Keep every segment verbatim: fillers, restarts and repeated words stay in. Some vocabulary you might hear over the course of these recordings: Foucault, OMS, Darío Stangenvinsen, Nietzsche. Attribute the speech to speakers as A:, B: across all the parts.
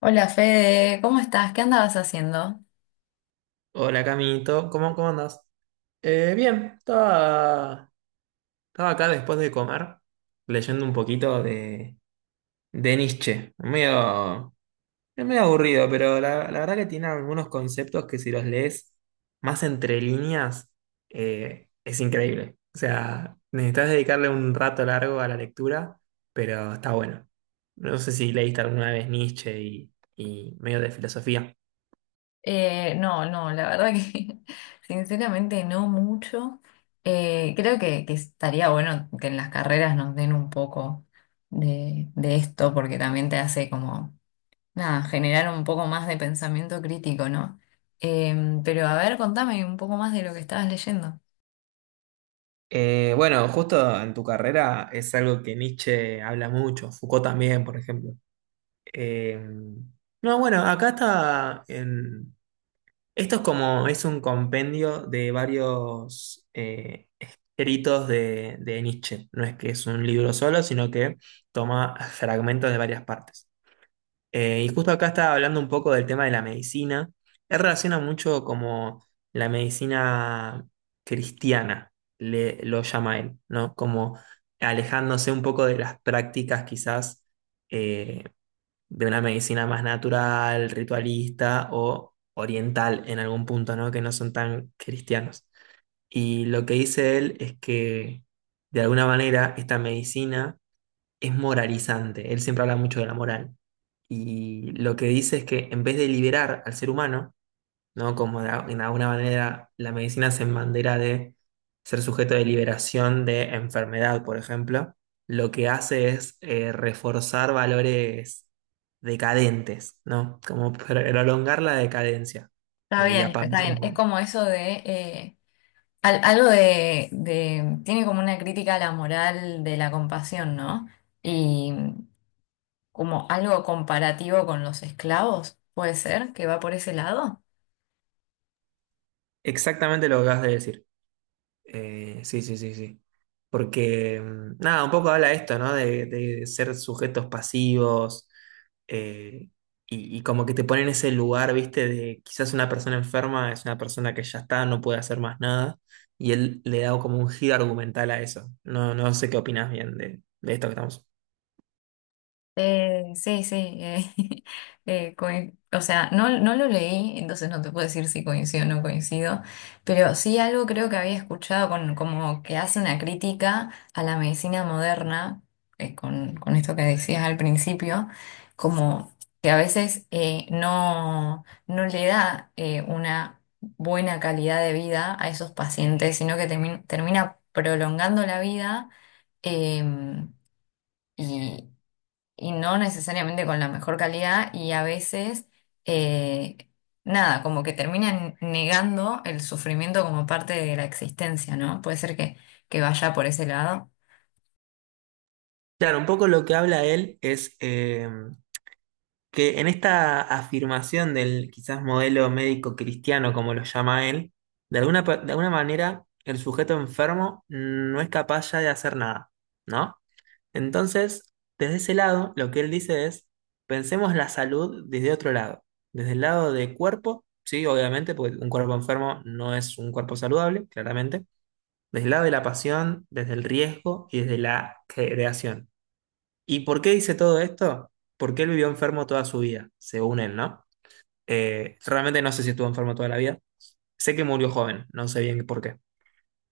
A: Hola Fede, ¿cómo estás? ¿Qué andabas haciendo?
B: Hola Camito, ¿cómo, cómo andas? Eh, bien, estaba, estaba acá después de comer, leyendo un poquito de, de Nietzsche. Medio, es medio aburrido, pero la, la verdad que tiene algunos conceptos que si los lees más entre líneas, eh, es increíble. O sea, necesitas dedicarle un rato largo a la lectura, pero está bueno. No sé si leíste alguna vez Nietzsche y, y medio de filosofía.
A: Eh, no, no, la verdad que sinceramente no mucho. Eh, creo que, que estaría bueno que en las carreras nos den un poco de, de esto porque también te hace como, nada, generar un poco más de pensamiento crítico, ¿no? Em, pero a ver, contame un poco más de lo que estabas leyendo.
B: Eh, bueno, justo en tu carrera es algo que Nietzsche habla mucho, Foucault también, por ejemplo. Eh, no, bueno, acá está en- esto es como, es un compendio de varios eh, escritos de, de Nietzsche. No es que es un libro solo, sino que toma fragmentos de varias partes. Eh, y justo acá estaba hablando un poco del tema de la medicina. Él relaciona mucho como la medicina cristiana, le, lo llama él, ¿no? Como alejándose un poco de las prácticas quizás eh, de una medicina más natural, ritualista o oriental en algún punto, ¿no? Que no son tan cristianos. Y lo que dice él es que de alguna manera esta medicina es moralizante. Él siempre habla mucho de la moral. Y lo que dice es que en vez de liberar al ser humano, ¿no? Como de, a- en alguna manera la medicina se embandera de ser sujeto de liberación de enfermedad, por ejemplo, lo que hace es eh, reforzar valores decadentes, ¿no? Como prolongar la decadencia
A: Está
B: eh, y
A: bien,
B: apagar
A: está bien. Es
B: como-
A: como eso de... eh, Al- algo de, de- Tiene como una crítica a la moral de la compasión, ¿no? Y como algo comparativo con los esclavos, puede ser que va por ese lado.
B: exactamente lo que acabas de decir. Eh, sí, sí, sí, sí. Porque, mm, nada, un poco habla esto, ¿no? De, de ser sujetos pasivos eh, y, y como que te ponen en ese lugar, ¿viste? De quizás una persona enferma es una persona que ya está, no puede hacer más nada. Y él le da como un giro argumental a eso. No, no sé qué opinas bien de, de esto que estamos.
A: Eh, sí, sí, eh, eh, coin- o sea, no, no lo leí, entonces no te puedo decir si coincido o no coincido, pero sí algo creo que había escuchado con, como que hace una crítica a la medicina moderna, eh, con, con esto que decías al principio, como que a veces eh, no, no le da eh, una buena calidad de vida a esos pacientes, sino que termi- termina prolongando la vida. em, y, y no necesariamente con la mejor calidad y a veces, eh, nada, como que terminan negando el sufrimiento como parte de la existencia, ¿no? Puede ser que, que vaya por ese lado.
B: Claro, un poco lo que habla él es em, que en esta afirmación del quizás modelo médico cristiano, como lo llama él, de alguna, pa- de alguna manera el sujeto enfermo no es capaz ya de hacer nada, ¿no? Entonces, desde ese lado, lo que él dice es, pensemos la salud desde otro lado, desde el lado del cuerpo, sí, obviamente, porque un cuerpo enfermo no es un cuerpo saludable, claramente, desde el lado de la pasión, desde el riesgo y desde la creación. ¿Y por qué dice todo esto? Porque él vivió enfermo toda su vida, según él, ¿no? Eh, realmente no sé si estuvo enfermo toda la vida. Sé que murió joven, no sé bien por qué.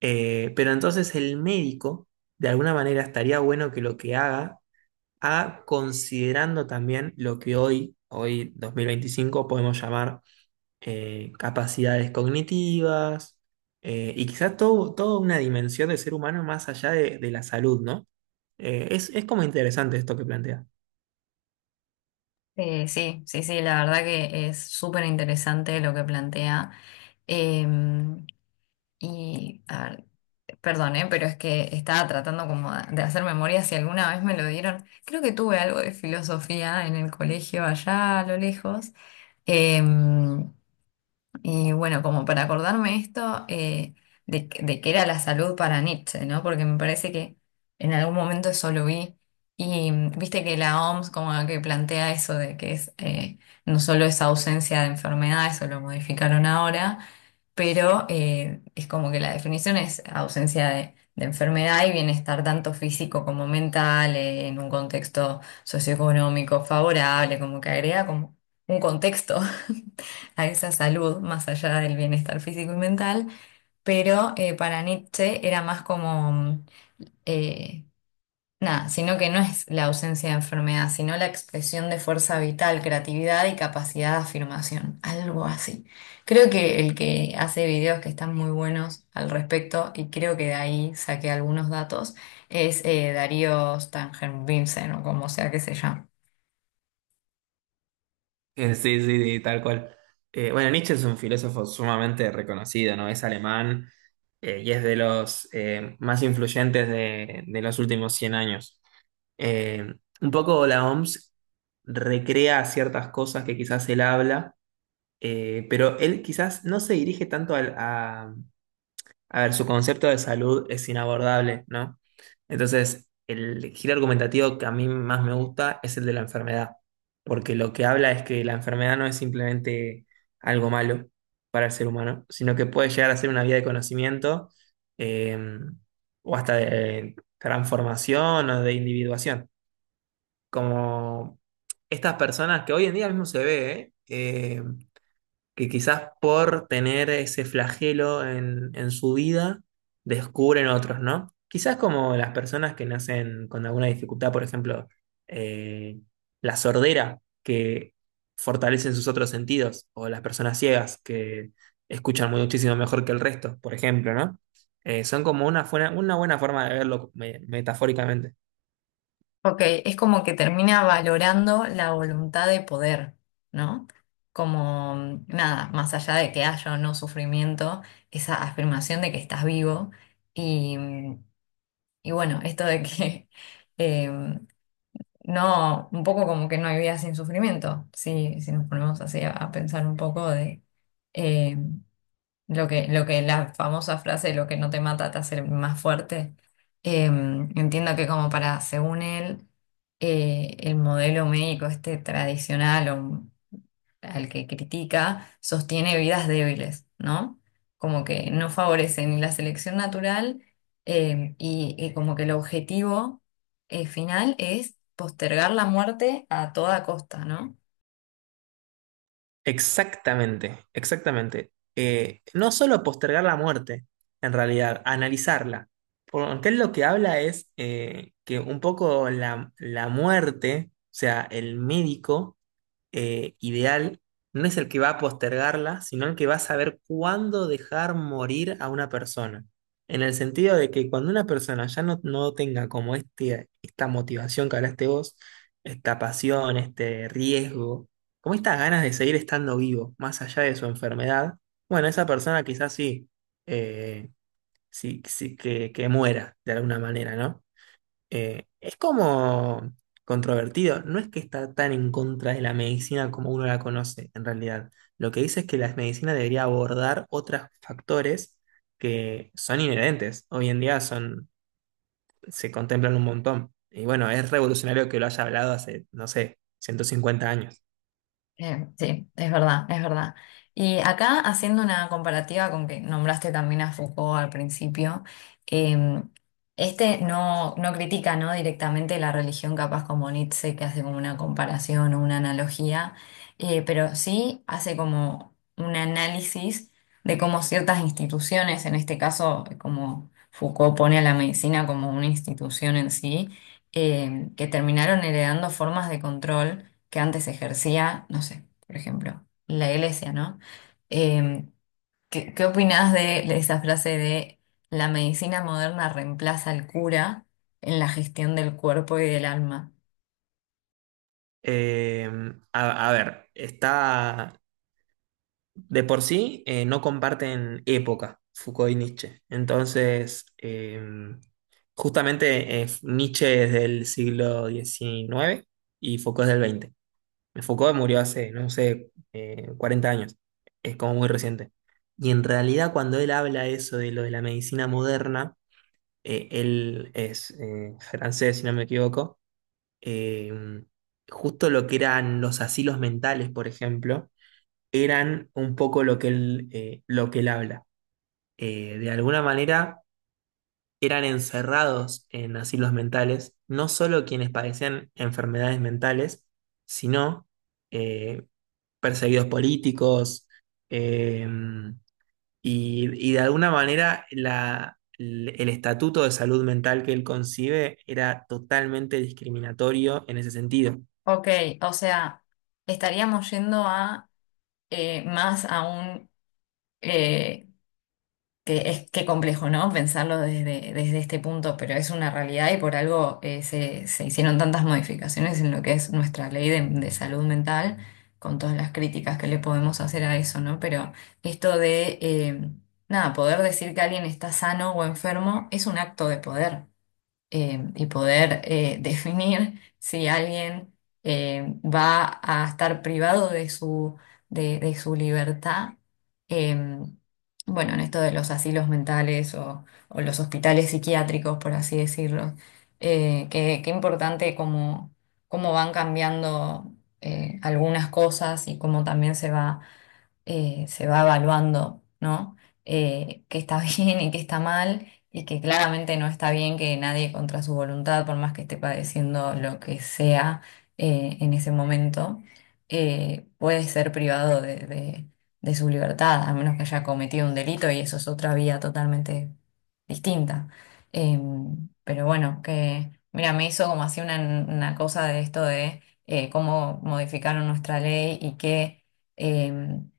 B: Eh, pero entonces el médico, de alguna manera, estaría bueno que lo que haga, haga considerando también lo que hoy, hoy dos mil veinticinco podemos llamar eh, capacidades cognitivas eh, y quizás todo, toda una dimensión del ser humano más allá de, de la salud, ¿no? Eh, es, es como interesante esto que plantea.
A: Eh, sí, sí, sí, la verdad que es súper interesante lo que plantea. Eh, y, a ver, perdón, eh, pero es que estaba tratando como de hacer memoria si alguna vez me lo dieron. Creo que tuve algo de filosofía en el colegio allá a lo lejos. Eh, Y bueno, como para acordarme esto, eh, de, que- de qué era la salud para Nietzsche, ¿no? Porque me parece que en algún momento eso lo vi. Y mm, viste que la O M S como que plantea eso de que es eh, no solo es ausencia de enfermedad, eso lo modificaron ahora, pero eh, es como que la definición es ausencia de, de enfermedad y bienestar tanto físico como mental, eh, en un contexto socioeconómico favorable, como que agrega como un contexto a esa salud, más allá del bienestar físico y mental, pero eh, para Nietzsche era más como, mm, eh, nada, sino que no es la ausencia de enfermedad, sino la expresión de fuerza vital, creatividad y capacidad de afirmación, algo así. Creo que el que hace videos que están muy buenos al respecto, y creo que de ahí saqué algunos datos, es eh, Darío Stangenvinsen, o como sea que se llame.
B: Eh, sí, sí, sí, tal cual. Eh, bueno, Nietzsche es un filósofo sumamente reconocido, ¿no? Es alemán eh, y es de los eh, más influyentes de, de los últimos cien años. Eh, un poco la O M S recrea ciertas cosas que quizás él habla, eh, pero él quizás no se dirige tanto al- a, a ver, su concepto de salud es inabordable, ¿no? Entonces, el giro argumentativo que a mí más me gusta es el de la enfermedad, porque lo que habla es que la enfermedad no es simplemente algo malo para el ser humano, sino que puede llegar a ser una vía de conocimiento eh, o hasta de transformación o de individuación. Como estas personas que hoy en día mismo se ve, ¿eh? Eh, que quizás por tener ese flagelo en, en su vida, descubren otros, ¿no? Quizás como las personas que nacen con alguna dificultad, por ejemplo, eh, la sordera, que fortalecen sus otros sentidos, o las personas ciegas, que escuchan muchísimo mejor que el resto, por ejemplo, ¿no? Eh, son como una, fuera- una buena forma de verlo me- metafóricamente.
A: Ok, es como que termina valorando la voluntad de poder, ¿no? Como mm, nada, más allá de que haya o no sufrimiento, esa afirmación de que estás vivo y, mm, y bueno, esto de que eh, no, un poco como que no hay vida sin sufrimiento, si, si nos ponemos así a, a pensar un poco de, em, lo que, lo que la famosa frase, lo que no te mata te hace más fuerte. Eh, entiendo que como para, según él, eh, el modelo médico este tradicional o al que critica, sostiene vidas débiles, ¿no? Como que no favorece ni la selección natural eh, y, y como que el objetivo eh, final es postergar la muerte a toda costa, ¿no?
B: Exactamente, exactamente. Eh, no solo postergar la muerte, en realidad, analizarla. Porque él lo que habla es eh, que un poco la, la muerte, o sea, el médico, eh, ideal no es el que va a postergarla, sino el que va a saber cuándo dejar morir a una persona. En el sentido de que cuando una persona ya no, no tenga como este, esta motivación que hablaste vos, esta pasión, este riesgo, como estas ganas de seguir estando vivo, más allá de su enfermedad, bueno, esa persona quizás sí, eh, sí, sí que, que muera de alguna manera, ¿no? eh, es como controvertido. No es que está tan en contra de la medicina como uno la conoce, en realidad. Lo que dice es que la medicina debería abordar otros factores que son inherentes. Hoy en día son, se contemplan un montón. Y bueno, es revolucionario que lo haya hablado hace, no sé, ciento cincuenta años.
A: Eh, sí, es verdad, es verdad. Y acá haciendo una comparativa con que nombraste también a Foucault al principio, eh, este no, no critica, ¿no? Directamente la religión, capaz como Nietzsche, que hace como una comparación o una analogía, eh, pero sí hace como un análisis de cómo ciertas instituciones, en este caso, como Foucault pone a la medicina como una institución en sí, eh, que terminaron heredando formas de control que antes ejercía, no sé, por ejemplo, la iglesia, ¿no? Eh, ¿qué, qué opinás de esa frase de la medicina moderna reemplaza al cura en la gestión del cuerpo y del alma?
B: Eh, a, a ver, está. De por sí eh, no comparten época, Foucault y Nietzsche. Entonces, eh, justamente eh, Nietzsche es del siglo diecinueve y Foucault es del veinte. Foucault murió hace, no sé, eh, cuarenta años, es como muy reciente. Y en realidad cuando él habla eso de lo de la medicina moderna, eh, él es eh, francés, si no me equivoco, eh, justo lo que eran los asilos mentales, por ejemplo, eran un poco lo que él, eh, lo que él habla. Eh, de alguna manera eran encerrados en asilos mentales, no solo quienes padecían enfermedades mentales, sino eh, perseguidos políticos eh, y, y de alguna manera la- el el estatuto de salud mental que él concibe era totalmente discriminatorio en ese sentido.
A: Ok, o sea, estaríamos yendo a eh, más a un eh, que es qué complejo, ¿no? Pensarlo desde, desde este punto, pero es una realidad y por algo eh, se, se hicieron tantas modificaciones en lo que es nuestra ley de, de salud mental, con todas las críticas que le podemos hacer a eso, ¿no? Pero esto de, eh, nada, poder decir que alguien está sano o enfermo es un acto de poder eh, y poder eh, definir si alguien eh, va a estar privado de su, de, de su libertad. eh, bueno, en esto de los asilos mentales o, o los hospitales psiquiátricos, por así decirlo, eh, qué, qué importante cómo, cómo van cambiando eh, algunas cosas y cómo también se va eh, se va evaluando, ¿no? Eh, qué está bien y qué está mal, y que claramente no está bien que nadie contra su voluntad, por más que esté padeciendo lo que sea eh, en ese momento, eh, puede ser privado de, de- de su libertad, a menos que haya cometido un delito, y eso es otra vía totalmente distinta. Em, pero bueno, que, mira, me hizo como así una, una cosa de esto de eh, cómo modificaron nuestra ley y que em,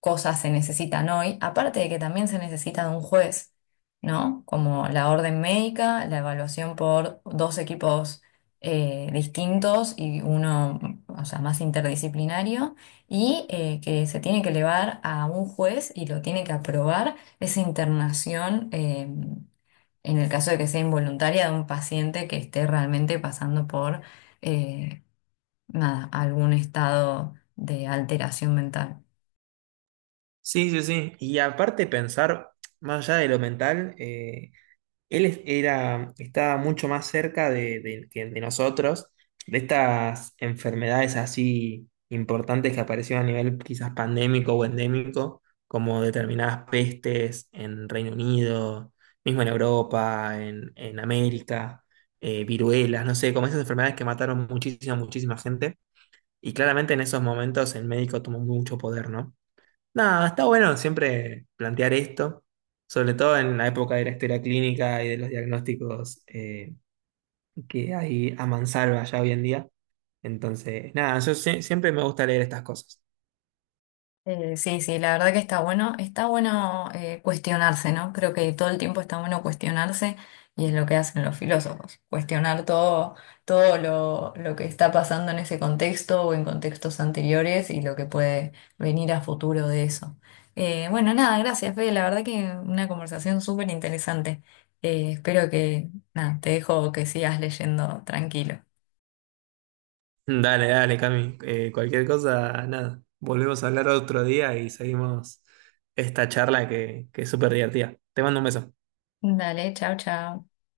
A: cosas se necesitan hoy, aparte de que también se necesita de un juez, ¿no? Como la orden médica, la evaluación por dos equipos eh, distintos y uno, o sea, más interdisciplinario, y eh, que se tiene que elevar a un juez y lo tiene que aprobar esa internación. Eh, en el caso de que sea involuntaria de un paciente que esté realmente pasando por eh, nada, algún estado de alteración mental.
B: Sí, sí, sí. Y aparte pensar, más allá de lo mental, eh, Él es- era, estaba mucho más cerca de, de- que de nosotros, de estas enfermedades así importantes que aparecieron a nivel quizás pandémico o endémico, como determinadas pestes en Reino Unido, mismo en Europa, en, en América, eh, viruelas, no sé, como esas enfermedades que mataron muchísima, muchísima gente. Y claramente en esos momentos el médico tomó mucho poder, ¿no? Nada, está bueno siempre plantear esto, sobre todo en la época de la historia clínica y de los diagnósticos eh, que hay a mansalva ya hoy en día. Entonces, nada, yo sie- siempre me gusta leer estas cosas.
A: Eh, sí, sí, la verdad que está bueno, está bueno eh, cuestionarse, ¿no? Creo que todo el tiempo está bueno cuestionarse y es lo que hacen los filósofos, cuestionar todo, todo lo, lo que está pasando en ese contexto o en contextos anteriores y lo que puede venir a futuro de eso. Eh, bueno, nada, gracias, Fede, la verdad que una conversación súper interesante. Eh, espero que, nada, te dejo que sigas leyendo tranquilo.
B: Dale, dale, Cami. Eh, cualquier cosa, nada. Volvemos a hablar otro día y seguimos esta charla que, que es súper divertida. Te mando un beso.
A: Dale, chao, chao.